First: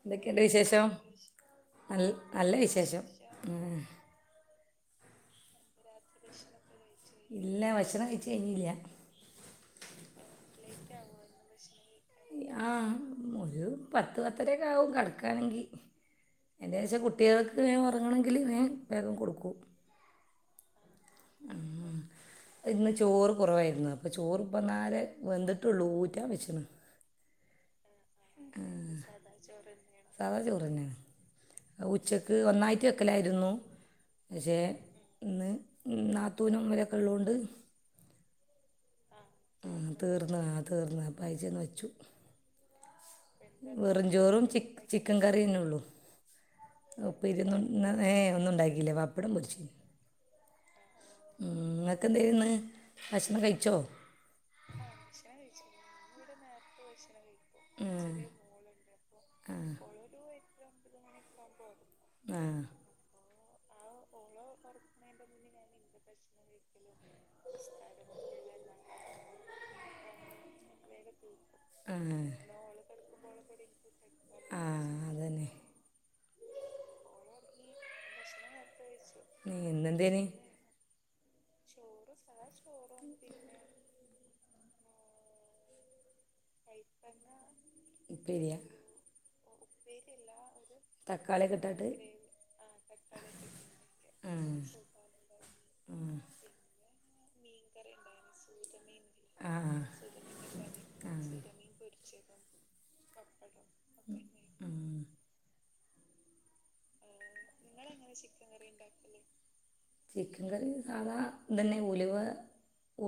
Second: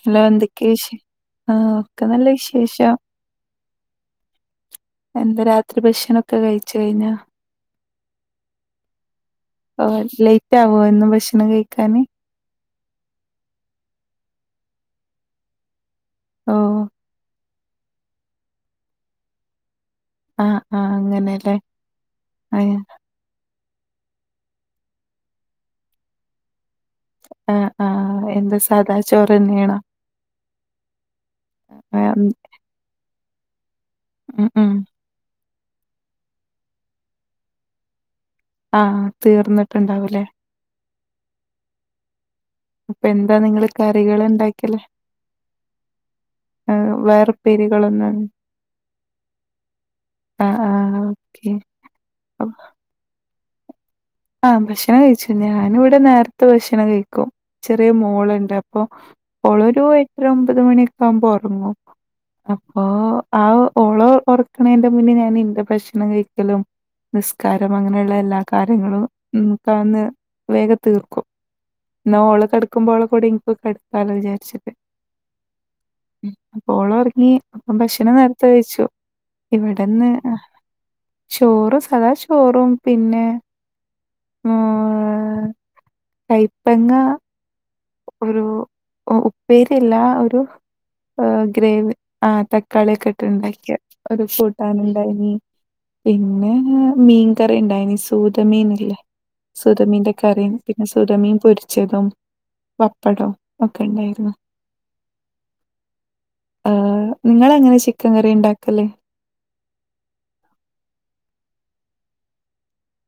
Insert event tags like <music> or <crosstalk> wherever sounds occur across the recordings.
Hello എന്തൊക്കെയുണ്ട് എന്തക്കെ വിശേഷം വിഷേ നല്ല നല്ല വിശേഷം ഉ എന്താ രാത്രി ഭക്ഷനൊക്കെ കഴിച്ചു കഴിഞ്ഞാ ഇല്ല ഭക്ഷണം കഴിച്ച് കഴിഞ്ഞില്ല ഓ ലേറ്റ് ആവോ എന്നും ഭക്ഷണം കഴിക്കാന് ആ ഒരു പത്ത് പത്തരൊക്കെ ആകും കിടക്കാണെങ്കിൽ ഓ അയിന്റെ ശേഷം കുട്ടികൾക്ക് വേഗം ഉറങ്ങണമെങ്കില് വേം വേഗം കൊടുക്കും ആ ആ അങ്ങനെല്ലേ അ ഇന്ന് ചോറ് കുറവായിരുന്നു ചോറ് ഇപ്പന്നാലേ വെന്തിട്ടുള്ളൂ ഊറ്റാ വെച്ക്ണു ആ ആഎന്താ സാദാ ചോറ്ന്നെയണോ തന്നെ ഉച്ചക്ക് ഒന്നായിറ്റ് വെക്കലായിരുന്നു ഉം പക്ഷേ ഉം. ഇന്ന് നാത്തൂനും ഇവരൊക്കെ ഉള്ളോണ്ട് ആ തീർന്നിട്ട്ണ്ടാവുലേ പൈസേം വച്ചു. അപ്പൊ എന്താ നിങ്ങള് കറികൾ വെറുംചോറും ഉണ്ടാക്കിയല്ലേ ചിക്കൻ കറിയന്നെ ഉള്ളു. ആ, പ്പ വേറെ ഇരുന്നു പേരുകളൊന്നും ഏയ് ഒന്നുണ്ടാക്കില്ല പപ്പടം പൊരിച്ചു. ആ ആ ഓക്കെ മ് നിങ്ങക്ക് എന്തായ്നിന്നു ഭക്ഷണം കഴിച്ചോ? ആ ഭക്ഷണം കഴിച്ചു ഞാനിവിടെ നേരത്തെ ഭക്ഷണം കഴി ചെറിയ ആ മോള്ണ്ട് അപ്പൊ ഓളൊരു ആ എട്ടര ഒമ്പത് മണിയെക്കാവുമ്പോ ഒറങ്ങും. ആ അപ്പൊ ആ ഓള ഒറക്കണേന്റെ മുന്നേ ഞാൻ ഇന്റെ ഭക്ഷണം കഴിക്കലും നിസ്കാരം അങ്ങനെയുള്ള എല്ലാ കാര്യങ്ങളും നമുക്കന്ന് വേഗ തീർക്കും. എന്ന ഓള് കടക്കുമ്പോളെ കൂടി ഇനിക്ക് കടുക്കാലോ ആ ആ വിചാരിച്ചിട്ട്. അതന്നെ ഓള് ഒറങ്ങി അപ്പൊ ഭക്ഷണം നേരത്തെ കഴിച്ചു നീ ഇവിടെന്ന് ഇന്നെന്തേന് ചോറ് സദാ ചോറും പിന്നെ ആ കയ്പ്പങ്ങ ഒരു ഉപ്പേരിയ ഉപ്പേരിയല്ല ഒരു തക്കാളിയൊക്കെ ഇട്ടിട്ട് ഗ്രേവി ആ തക്കാളിക്കെ ഇട്ട് ഇണ്ടാക്കിയ ഒരു ആ കൂട്ടാന് ഇണ്ടായിനി. പിന്നെ മീൻകറിണ്ടായിനി സൂര മീനില്ലേ? ആ ആ സുതമീന്റെ കറിം പിന്നെ സുതമീൻ പൊരിച്ചതും പപ്പടം ഒക്കെ ഇണ്ടായിരുന്നു. ഉം. നിങ്ങള് എങ്ങനെ ചിക്കൻ കറി ഇണ്ടാക്കല്? ചിക്കൻ കറി സാധാ തന്നെ ഉലുവ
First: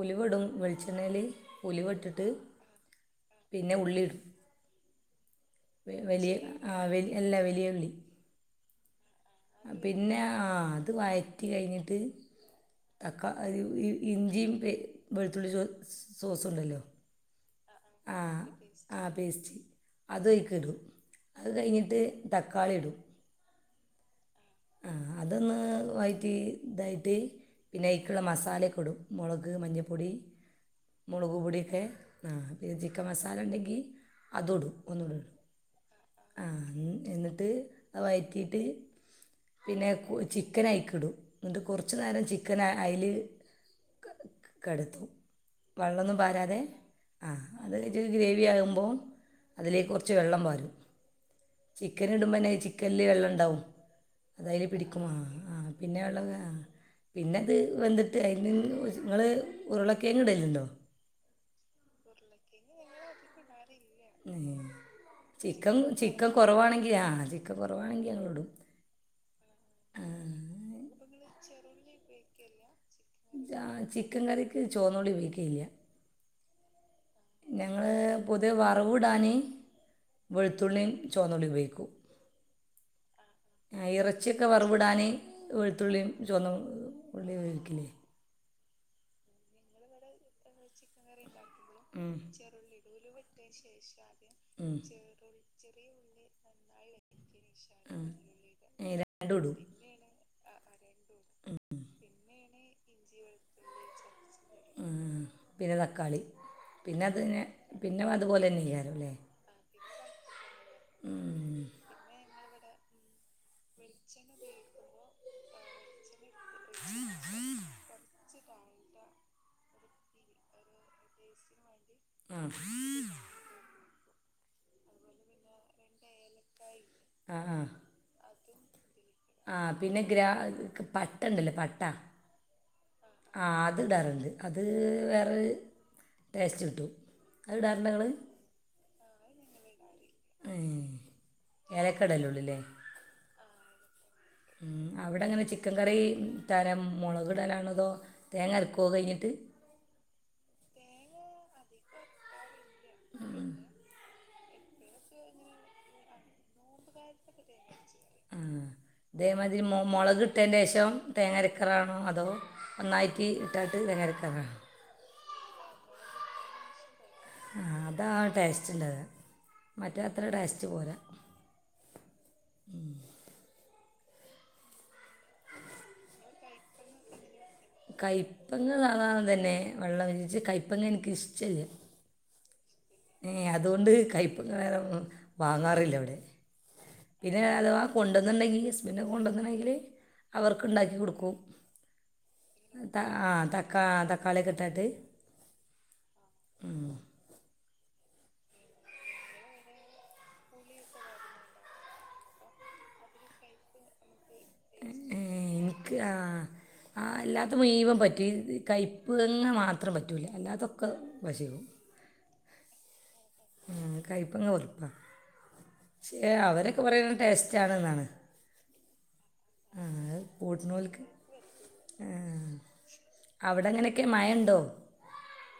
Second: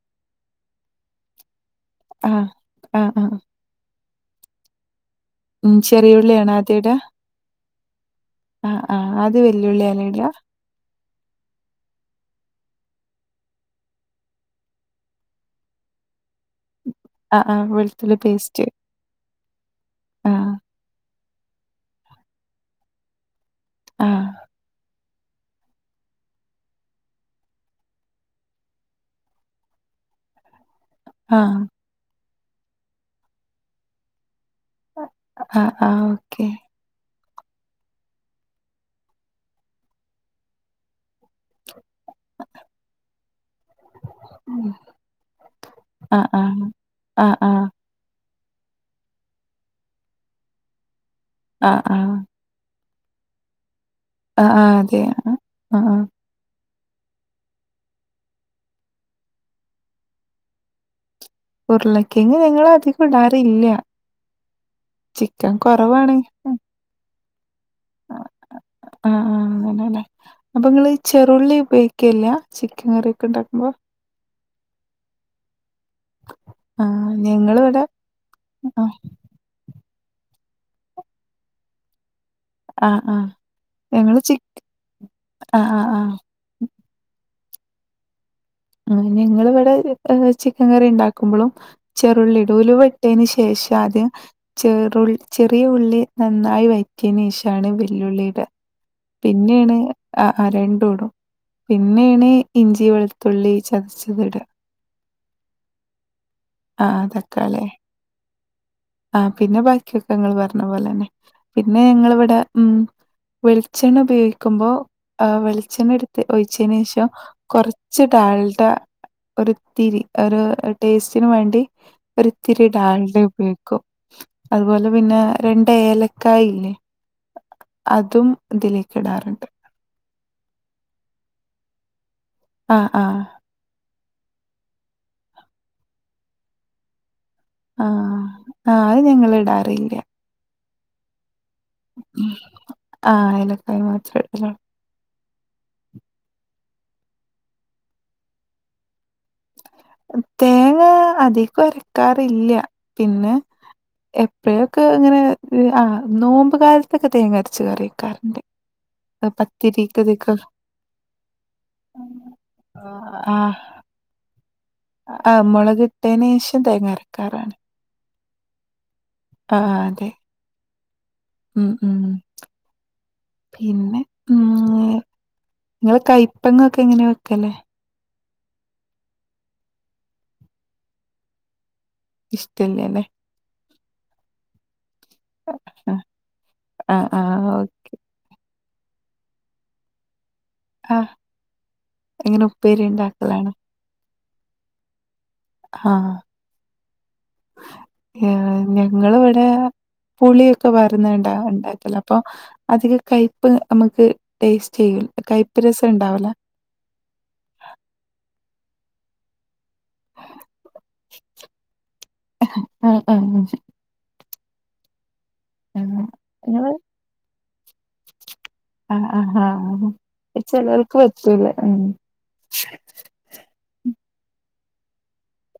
ഉലുവ ഇടും വെളിച്ചെണ്ണേല് ഉലുവട്ടിട്ട് ആഹ് ആഹ് ആഹ് പിന്നെ ഉള്ളി ഇടും. ഉം വലിയ ചെറിയുള്ളിയാണോ ആ വല് അല്ല വലിയുള്ളി. ആ ആ അ പിന്നെ ആ അത് വഴറ്റി കഴിഞ്ഞിട്ട് <inaudible> ആ വെളുത്തുള്ളി ആ പേസ്റ്റ് ആ പേസ്റ്റ് ആ അതൊഴിക്കിടും അത് കഴിഞ്ഞിട്ട് തക്കാളി ഇടും. ആഹ്. ആ അതൊന്ന് വയറ്റി ഇതായിട്ട് പിന്നെ അതിക്കുള്ള മസാലൊക്കെ ഇടും മൊളക് മഞ്ഞപ്പൊടി മുളക് ആഹ് പൊടിയൊക്കെ ആ പിന്നെ ചിക്കൻ മസാലണ്ടെങ്കിൽ അതും ഇടും ഒന്നൂട ആഹ് ആഹ് ഓക്കെ <inaudible> വയ്റ്റീട്ട് പിന്നെ ചിക്കനയ്ക്കിടും. ന്നിട്ട് കുറച്ച് നേരം ചിക്കൻ അയ്ല് <unintelligible> വള്ളൊന്നും ആഹ് പാരാതെ ആഹ് ആഹ് ആഹ് <unintelligible> വേവുമ്പോ അതിലേക്കൊറച്ച് വെള്ളം വാരും ആഹ് ആഹ് ചിക്കനിടുമ്പോ ചി ചിക്കനിൽ വെള്ളണ്ടാവും ആഹ് അതയ്ല് ആഹ് അതെ പിടിക്കും ആഹ് ആ ആഹ് പിന്നെ വെള്ളം പിന്നെ അത് വെന്തിട്ട് അതിന് ഇങ്ങള് ഉരുളകെയങ്ങ് ഇടലുണ്ടോ? ഉരുളക്കിയങ്ങ് ഞങ്ങളധികം ഇടാറില്ല. ചിക്കൻ ചിക്കൻ കൊറവാണെങ്കി ആ ചിക്കൻ കുറവാണെങ്കിൽ ആ ഞങ്ങൾ ഇടും ആ ആ, അങ്ങനന്ന അപ്പൊ ങ്ങള് ചെറുള്ളി ഉപയോഗിക്കല്ല ച ചിക്കൻ കറിയൊക്കെണ്ടാക്കുമ്പോ ചോന്നുള്ളി ഉപേയിക്കയില്ല. ആ. ഞങ്ങള് പൊതുവേ വറവ്ടാന് വെളുത്തുള്ളിം ചൊവന്നുള്ളി ഉപയോഗിക്കും. ആ ആ. ആ ഇറച്ചിയൊക്കെ വറുവിടാന് ആഹ് ആഹ് വെളുത്തുള്ളിയും ആഹ് ചൊന്നു ള്ളിയ <unintelligible> ആ ഞങ്ങള് വടെ ചിക്കൻ കറി ഉണ്ടാക്കുമ്പോളും ഉം, ചെറുള്ളിടും ഉലുവട്ടയ്ന് ശേഷം ആദ്യം ഉം. ചെറുൾ ചെറു ചെറിയ ഉള്ളി നന്നായി വയറ്റിയന് ശേഷാണ് വെല്ലുള്ളിട ഈ രണ്ടും ഇടും പിന്നെണ് ആ ആ രണ്ടുംടും പിന്നേണ് ഇഞ്ചി വെളുത്തുള്ളി ചതച്ചത്ടാ പിന്നെ തക്കാളി പിന്നെ അത് നെ പിന്നെ അതുപോലെന്നെയ്യ ആ പിന്നെ ബാക്കിയൊക്കെ ഇങ്ങൾ പറഞ്ഞ പോലെന്നെ ഉം. പിന്നെ ഞങ്ങൾ വടെ ഉം വെളിച്ചെണ്ണ ഉപയോഗിക്കുമ്പോൾ ആ വെളിച്ചെണ്ണരു ഒഴിച്ചയ്ന് ശേഷം കൊറച്ച് ഡാൾഡ ഒരിത്തിരി ഒരു ടേസ്റ്റ്ന് വേണ്ടി ആ ഒരിത്തിരി ഡാൾഡയുപയോഗിക്കും അതുപോലെ പിന്നെ രണ്ട് ഏലക്കായില്ലേ ആ ആ അതും ഇതിലേക്ക് ഇടാറുണ്ട് ആ പിന്നെ ഗ്രാ പട്ടണ്ടല്ലേ പട്ടാ ആഹ് ആഹ് ആ അത്ടാറ്ണ്ട് അത് വേറൊരു ടേസ്റ്റ് കിട്ടും അത്ടാറ് ണ്ടോങ്ങൾ ആഹ് ആഹ് അത് ഞങ്ങൾ ഇടാറില്ല ഏലക്ക ഇടലുള്ളൂ അല്ലേ ആ ഏലക്കായി മാത്രം അവടെങ്ങനെ ചിക്കൻ കറി തരം മൊളക് ടലാണതോ തേങ്ങ അരക്കോ അത് കഴിഞ്ഞിട്ട് തേങ്ങ അധികം അരക്കാറില്ല പിന്നെ എപ്പൊ പ്പഴൊക്കെ അങ്ങനെ ആ നോമ്പ്കാലത്തൊക്കെ തേങ്ങരച്ച് കറിക്കാറുണ്ട് അതേമാതിരി മൊളക് ട്ടേന്റെഷം തേങ്ങരക്കലാണോ അതോ ഒന്നായിറ്റ് ആ ഇട്ടാണ്ട് തേങ്ങ അരക്കലാണോ ആ മൊളക് ഇട്ടേനേഷം തേങ്ങര ആ അതാണ് ടേസ്റ്റ്ണ്ടാവാ ആ അതെ ഉ ഉം പിന്നെ ഉ നി ഇങ്ങള് കയ്പങ്ങക്കെ എങ്ങനെ വെക്കല് കയ്പങ്ങസാധാ തന്നെ വെള്ളം ഇരിച്ച് കയ്പങ് എനക്ക്ഷ്ടല്ല പിന്നെമ അതുകൊണ്ട് കൈപ്പ വാങ്ങാറില്ല അവടെ ആ ആ പിന്നെ ഓ- അഥവാ കൊണ്ടണ്ടെങ്കി പിന്നെ കൊണ്ടന്ന്ണങ്കില് ആ അവർക്കുണ്ടാക്കി കൊടുക്കും ഇങ്ങനെ ഉപ്പേരി ആ ഉണ്ടാക്കലാണ് തക്കാ തക്കാളിക്കട്ടാട്ട് ആ ഞങ്ങൾ ഇവടെ പുളിയൊക്കെ വരുന്നണ്ടാ ഉണ്ടാക്കലപ്പൊ അധിക കയ്പ്പ് നമക്ക് ഏ എനിക്ക് ആ ആ അല്ലാത്തെമുയ് വൻ പറ്റും ഈ കയപ്പ്ങ്ങ മാത്രം പറ്റൂല്ല അല്ലാതൊക്കെ തിന്നും പക്ഷേ ഉം ഉം ഉ കയ്പങ്ങ വെർറുപ്പ ക്ഷേ നിങ്ങള് അവരൊക്കെ പറയുന്നത് ടേസ്റ്റാണെന്നാണ് അ അ ആ ചേലോൽക്ക് കൂട്ടുന്നവർക്ക് പറ്റൂല ഉ അവിടെങ്ങനൊക്കെ മഴണ്ടോ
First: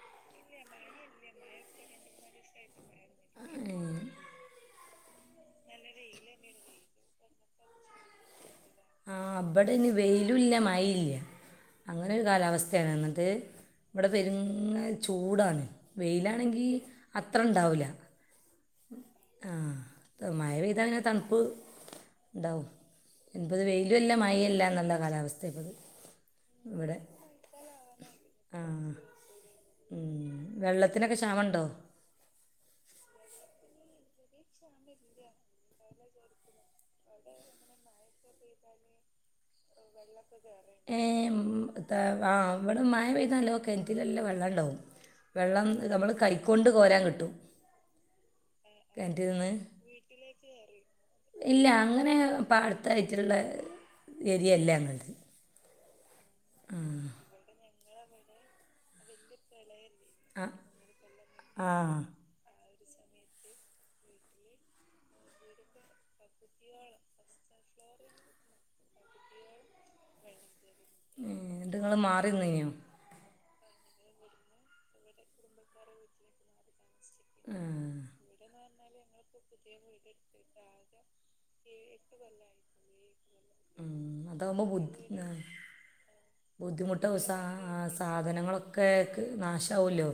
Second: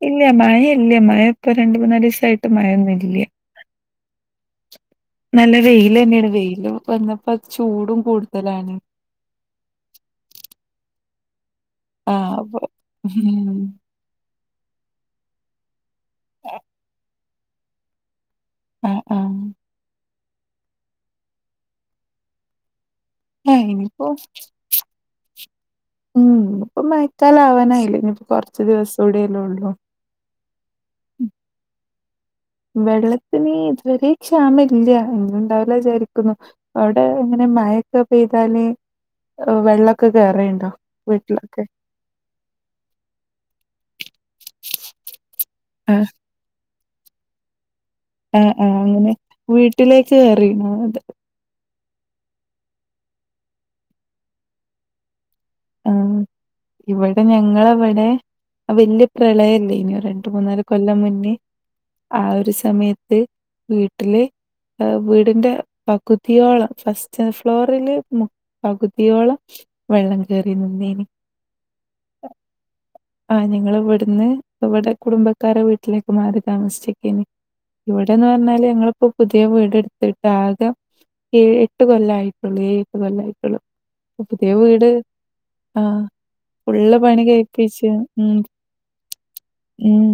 ഇല്ല്യ മഴ ഇല്ല്യ മഴ ഇപ്പ രണ്ട് മൂന്നാലീസായിട്ട് മഴൊന്നുല്ല്യ നല്ല വെയിലെന്നെണ് വെയില് വന്നപ്പോ ചൂടും കൂടു ആ ഇവടെന് വെയിലുല്ല മഴയില്ല അങ്ങനെ ഒരു ആഹ് അപ്പൊ കാലാവസ്ഥയാണ് എന്നിട്ട് ഉം ഇവടെ പെരും ചൂടാണ് വെയിലാണെങ്കി അത്ര ണ്ടാവൂല്ല ആഹ് ആഹ് ആ മഴ പെയ്താ പിന്നെ തണുപ്പ് ണ്ടാവും അയിന്പത് ആഹ് ഇനിയിപ്പോ വെയിലുംല്ല മഴല്ല നല്ല കാലാവസ്ഥപ്പത് ഉം ഇഞ്ഞ്പ്പൊ മയക്കാലാവാനായിലെ ഇനിപ്പ ആ കൊറച്ച് ദിവസൂടില്ലേ ഉള്ളൂ. ഉം. വെള്ളത്തിനൊക്കെ ഉം. ക്ഷാമ ഉണ്ടോ വെള്ളത്തിന് ഇതുവരെ ക്ഷാമ ഇല്ല ഒന്നും ഉണ്ടാവൂല വിചാരിക്കുന്നു അവിടെ എങ്ങനെ മയക്ക പെയ്താല് ഓ വെള്ള ഏ ഉം താ ആ ഇവടെ മഴ പെയതാ നല്ലോം കെൻറ്റിൽ നല്ല വെള്ളം ഇണ്ടാവും വെള്ളം ആഹ് നമ്മള് കൈക്കൊണ്ട് കോരാൻ കിട്ടും ആ ആ അങ്ങനെ കിണറ്റിൽ നിന്ന് വീട്ടിലേക്ക് കേറിണോ അത് ഇല്ല അങ്ങനെ പാടത്തായിട്ടുള്ള ഏരിയല്ലങ്ങൾത് ആ ഇവിടെ ഞങ്ങളവിടെ വല്യ പ്രളയല്ലേനു രണ്ട് ആ ആ മൂന്നാല് കൊല്ലം മുന്നേ ആ ആ ഒരു സമയത്ത് വീട്ടില് വീടിന്റെ പകുതിയോളം ഫസ്റ്റ് ഫ്ലോറില് പകുതിയോളം വള്ളം മത്ങ്ങള് മാറിന്നീനോ ആ ഞങൾ ഇവിടുന്ന് ഇവിടെ കുടുംബക്കാരെ വീട്ടിലേക്ക് മാറി താമസിച്ച് <unintelligible> ആ ഇവിടെന്ന് പറഞ്ഞാല് ഞങ്ങള് ഇപ്പൊ പുതിയ വീടെടുത്തിട്ട് ആകെ ഏഴ് എട്ട് കൊല്ലായിട്ടുള്ളൂ ഏഴ് എട്ട് കൊല്ലായി ഉം. പുതിയ അതാവുമ്പോൾ വീട് ബുദ്ധി ആ, ആ ഫുള്ള് ബുദ്ധിമുട്ടാവും പണി സാ കഴിറ്റ ആ സാധനങ്ങളൊക്കെ നാശവല്ലോ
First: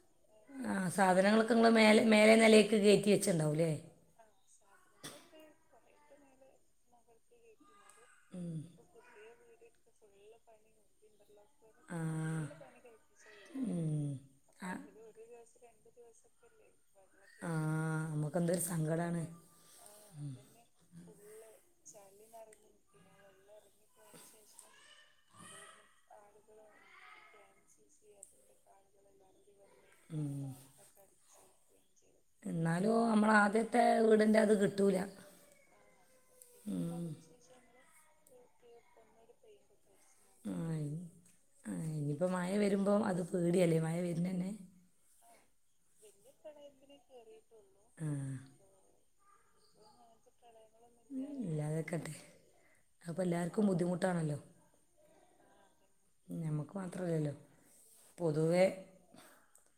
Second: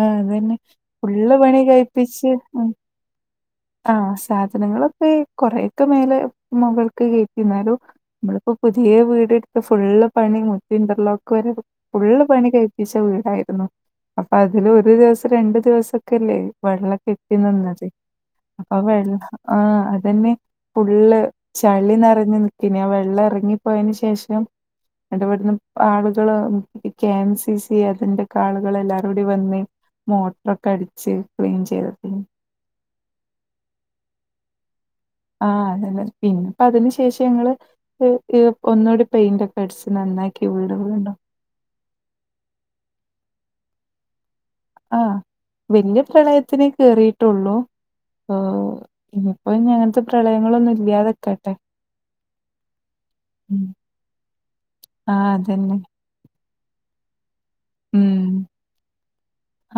ആ അതന്നെ ഫുള്ള് പണി മേലെ കഴപ്പിച്ച് മേലെ ഉ നിലയ്ക്ക് കയറ്റി വെച്ചിട്ടുണ്ടാവൂലേ ആ സാധനങ്ങളൊക്കെ കൊറെയൊക്കെ മേലെ മുകൾക്ക് കേറ്റി ന്നാലും നമ്മളിപ്പോ ഉം. പുതിയ വീട് എടുത്ത് ഫുള് പണി മുച്ച ഇന്റർലോക്ക് ആ ഫുള്ള് പണി കഴപ്പിച്ച വീടായിരുന്നു ഉം. അപ്പൊ ആ അതില് ഒരു ദിവസം രണ്ടു ദിവസംക്കെല്ലേ വെള്ളം കെട്ടി ആ നിന്നത് നമുക്കെന്തൊരു അപ്പൊ വെള്ള ആ സങ്കടമാണ് അതന്നെ ഫുള്ള് ചള്ളിന്ന്റഞ്ഞു നിക്കിന വെള്ളം ഇറങ്ങിപ്പോയന് ശേഷം ന്നട്ട് ഇവിടന്ന് ആളുകള് കെ എം സി സി അതിന്റെക്കെ ആളുകൾ എല്ലാരും കൂടി വന്നേ മോട്ടറൊക്കെ അടിച്ച് ക്ലീൻ ചെയ്ത എന്നാലും നമ്മള ആദ്യത്തെ വീടിന്റെ അത് കിട്ടൂല ആഹ അത പിന്നെ അപ്പ അതിന് ശേഷം ഞങ്ങള് ഒന്നൂടി പെയിന്റ് ഒക്കെ അട നന്നാക്കിയ ആ വീട് ഇനി- വീണ്ടും പേടിയാലേ മഴ വരുന്നന്നെ ആഹ വല്യ പ്രളയത്തിനെ കയറിയിട്ടുള്ളൂ ആ ഏ ഇനിയിപ്പോ അങ്ങത്തെ പ്രള യങ്ങളൊന്നും ഇല്ലാതകട്ടെ അപ്പൊ എല്ലാവർക്കും ബുദ്ധിമുട്ടാണല്ലോ ആഹ അതന്നെ നമുക്ക് മാത്രല്ലല്ലോ ഉം പൊതുവേ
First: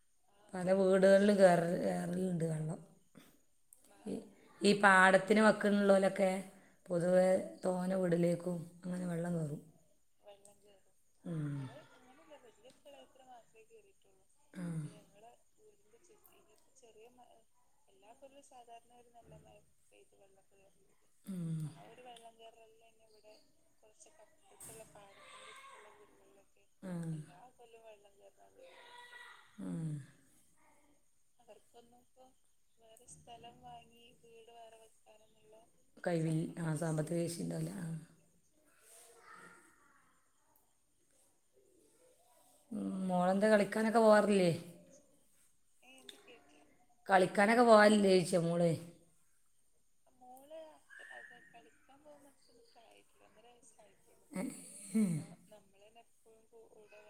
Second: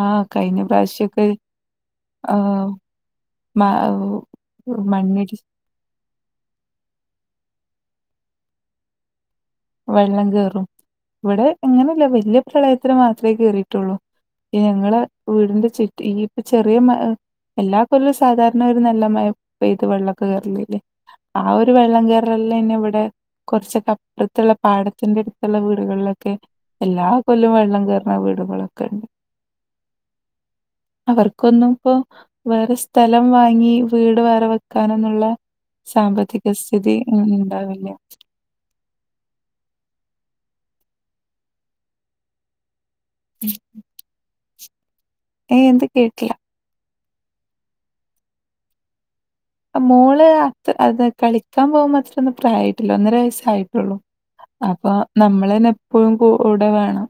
ആഹ് കഴിഞ്ഞ പല പ്രാവശ്യൊക്കെ വീടുകളിലും കേറലുണ്ട് ആഹ് വെള്ളം മ ഈ മണ്ണിടി പാടത്തിന് വക്കള്ളലൊക്കെ ഒറ്റേ പൊതുവെ തോന വീടിലേക്കും അങ്ങനെ വെള്ളം കയറും വെള്ളം കേയറും ഇവിടെ ഉം. അങ്ങനെയല്ല വലിയ പ്രളയത്തിന് മാത്രമേ കേയറിയിട്ടുള്ളൂ ആ ഞങ്ങള് വീടിന്റെ ചുറ്റ ഈ ഇപ്പ ചെറിയ എല്ലാ ഇല സാധാരണ ഒരു നല്ല മഴ പെയ്ത് വെള്ളമൊക്കെ കേയറലല്ലേ ആ ഉം. ഒരു വെള്ളം കയറലെ ഇവിടെ കുറച്ചൊക്കെ അ ടുത്തുള്ള പാടത്തിന്റെ അടുത്തുള്ള വീടുകളിലൊക്കെ ആ എല്ലാ കൊല്ലവും വെള്ളം കയറുന്ന വീടുകളൊക്കെ ഉണ്ട് ആഹ അവർക്കൊന്നും ഇപ്പോൊ വേറെ സ്ഥലം വാങ്ങി വീട് വേറെ വെക്കാനെന്നുള്ള കഴിവില്ല സാമ്പത്തിക ആ സ്ഥിതി സാമ്പത്തിക ശേഷി ഉണ്ടാവില്ല ആ മോളെന്താ കളിക്കാനൊക്കെ പോവാാറില്ലേ ഏ എന്ത് കേട്ടല കളിക്കാനൊക്കെ പോവില്ലേ ചേിച്ചി മോള് മോള് അത്ര അത് കളിക്കാൻ പോകുമ മാത്ര ഒന്നും പ്രായട്ടില്ലോ ഒന്നര വയസായിട്ട അപ്പൊ നമ്മളന്ന എപ്പഴും കൂൂടെ വേണം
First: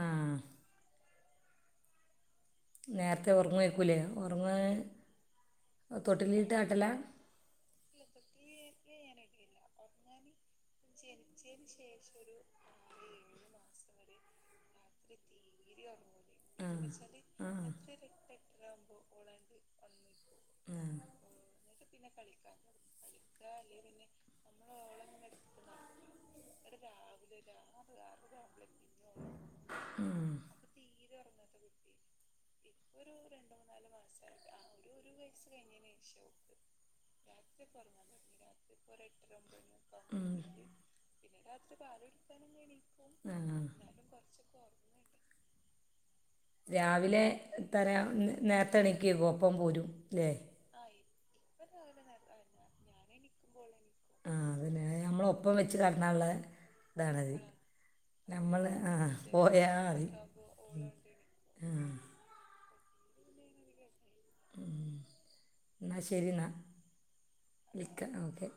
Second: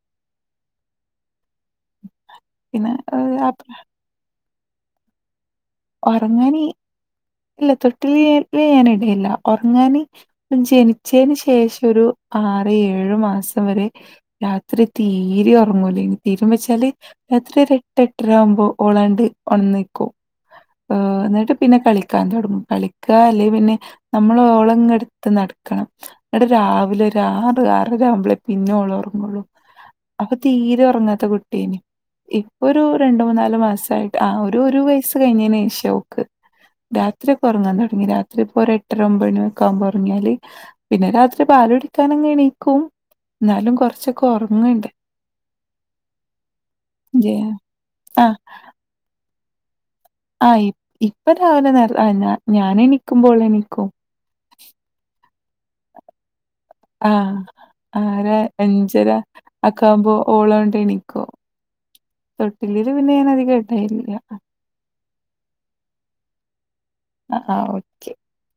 ആഹ പിന്നെ നേരത്തെ ആഹ് ഉറങ്ങ വയ്ക്കലേ ഉറങ്ങൻ ഉറങ്ങാന ഇല്ല ത വ്യൻ ഇടയില്ല ഉറങ്ങാൻ ജനിച്ചതിന് ശേഷം ഒരു ആറ് ഏഴ് ഏഴു മാസം വരെ രാത്രി തീരെ ഉറങ്ങൂലെ തീരു ആ വെച്ചാല് ആ ആ രാത്രി എട്ട് എട്ടര ആകുമ്പോൾ ഓളാണ്ട് ഉണന്ന്ക്കും ഉം എന്നിട്ട് പിന്നെ കളിക്കാൻ തുൊടങ്ങും കളിക്കാ അല്ലെങ്കിൽ പിന്നെ നമ്മൾ ളങ്ങെടുത്ത് നടക്കണം ഇടെ രാവിലെറ് ആര രാവുമ്പോളേ പിന്നള ഉറങ്ങുള്ളൂ അപ്പൊ തീരെ ഉറങ്ങ ത്തെ കുട്ട ഇപ്പൊ ഒരു രണ്ടൂന്നല് മാസട്ട് ആ വയ ആ ഇങ്ങനെഷോക്ക് രാത്രിയ ഒക്കെ ഉറങ്ങാൻ തുടങ്ങി രാത്രി ഇപ്പോൊ ഒരു എട്ടര ഒമ്പ മണി ഒെക്ക ആകുമ്പോ ഉറിയാല് പിന്നെ രാത്രി ാലടിക്കാനങ്ങ എണീക്കും ആ എന്നാലും കൊറച്ചൊക്കെ ഉറങ്ങണ്ട് രാവിലെ ജെ തരാ നേരത്തെണക്ക്കോ ഒപ്പം പോരും അല്ലേ ആഹ് ഇപ്പൊ രാവിലെ ഞാനേ നൽിക്കുമ്പോളെ നിക്കൂ ആ അതന്നെ നമ്മള ഒപ്പം വെച്ച് കടന്നാള്ള ആഹ ആരാ ആ അഞ്ചര ആക്ക പോയാൽ മതി ആകുമ്പോ ഓളൗണ്ട് എണിക്കോ ആ തൊട്ടില്ലീല് പിന്നെ ഞൻ അധികം കേട്ടായില്ല ഉം. എന്നാൽ ശരി എന്നാൽ ആ ആ വിൽക്കാം ഓക്കെ